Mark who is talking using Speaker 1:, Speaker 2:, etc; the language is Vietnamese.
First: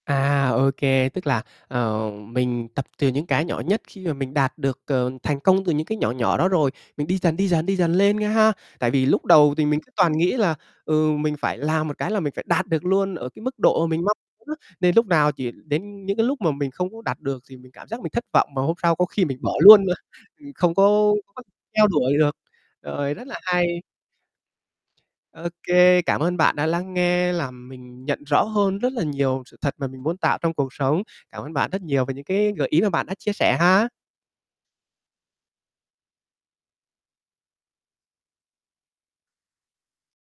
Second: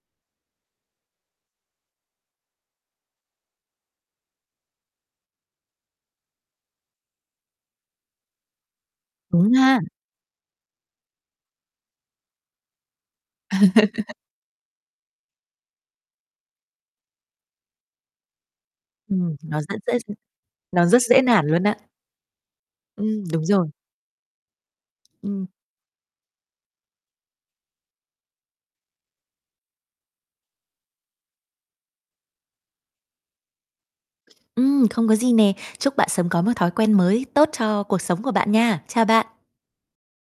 Speaker 1: À, ô kê, tức là, ờ, mình tập từ những cái nhỏ nhất. Khi mà mình đạt được, ờ, thành công từ những cái nhỏ nhỏ đó rồi, mình đi dần, đi dần, đi dần lên nghe ha. Tại vì lúc
Speaker 2: Đúng
Speaker 1: đầu thì
Speaker 2: ha.
Speaker 1: mình toàn nghĩ là, ừ, mình phải làm một cái là mình phải đạt được luôn ở cái mức độ mà mình mong muốn á nên lúc nào chỉ đến những cái lúc mà mình không có đạt được thì mình cảm giác mình thất vọng, mà hôm sau có khi
Speaker 2: Ừm,
Speaker 1: mình bỏ
Speaker 2: nó rất
Speaker 1: luôn mà,
Speaker 2: dễ
Speaker 1: mình không
Speaker 2: nó rất
Speaker 1: có
Speaker 2: dễ nản luôn á.
Speaker 1: theo đuổi được. Rồi,
Speaker 2: Ừm,
Speaker 1: rất là
Speaker 2: đúng rồi.
Speaker 1: hay.
Speaker 2: Ừm.
Speaker 1: Ô kê, cảm ơn bạn đã lắng nghe, làm mình nhận rõ hơn rất là nhiều sự thật mà mình muốn tạo trong cuộc sống. Cảm ơn bạn rất nhiều về những cái gợi ý mà bạn đã chia sẻ ha.
Speaker 2: Ừm, không có gì nè, chúc bạn sớm có một thói quen mới tốt cho cuộc sống của bạn nha. Chào bạn.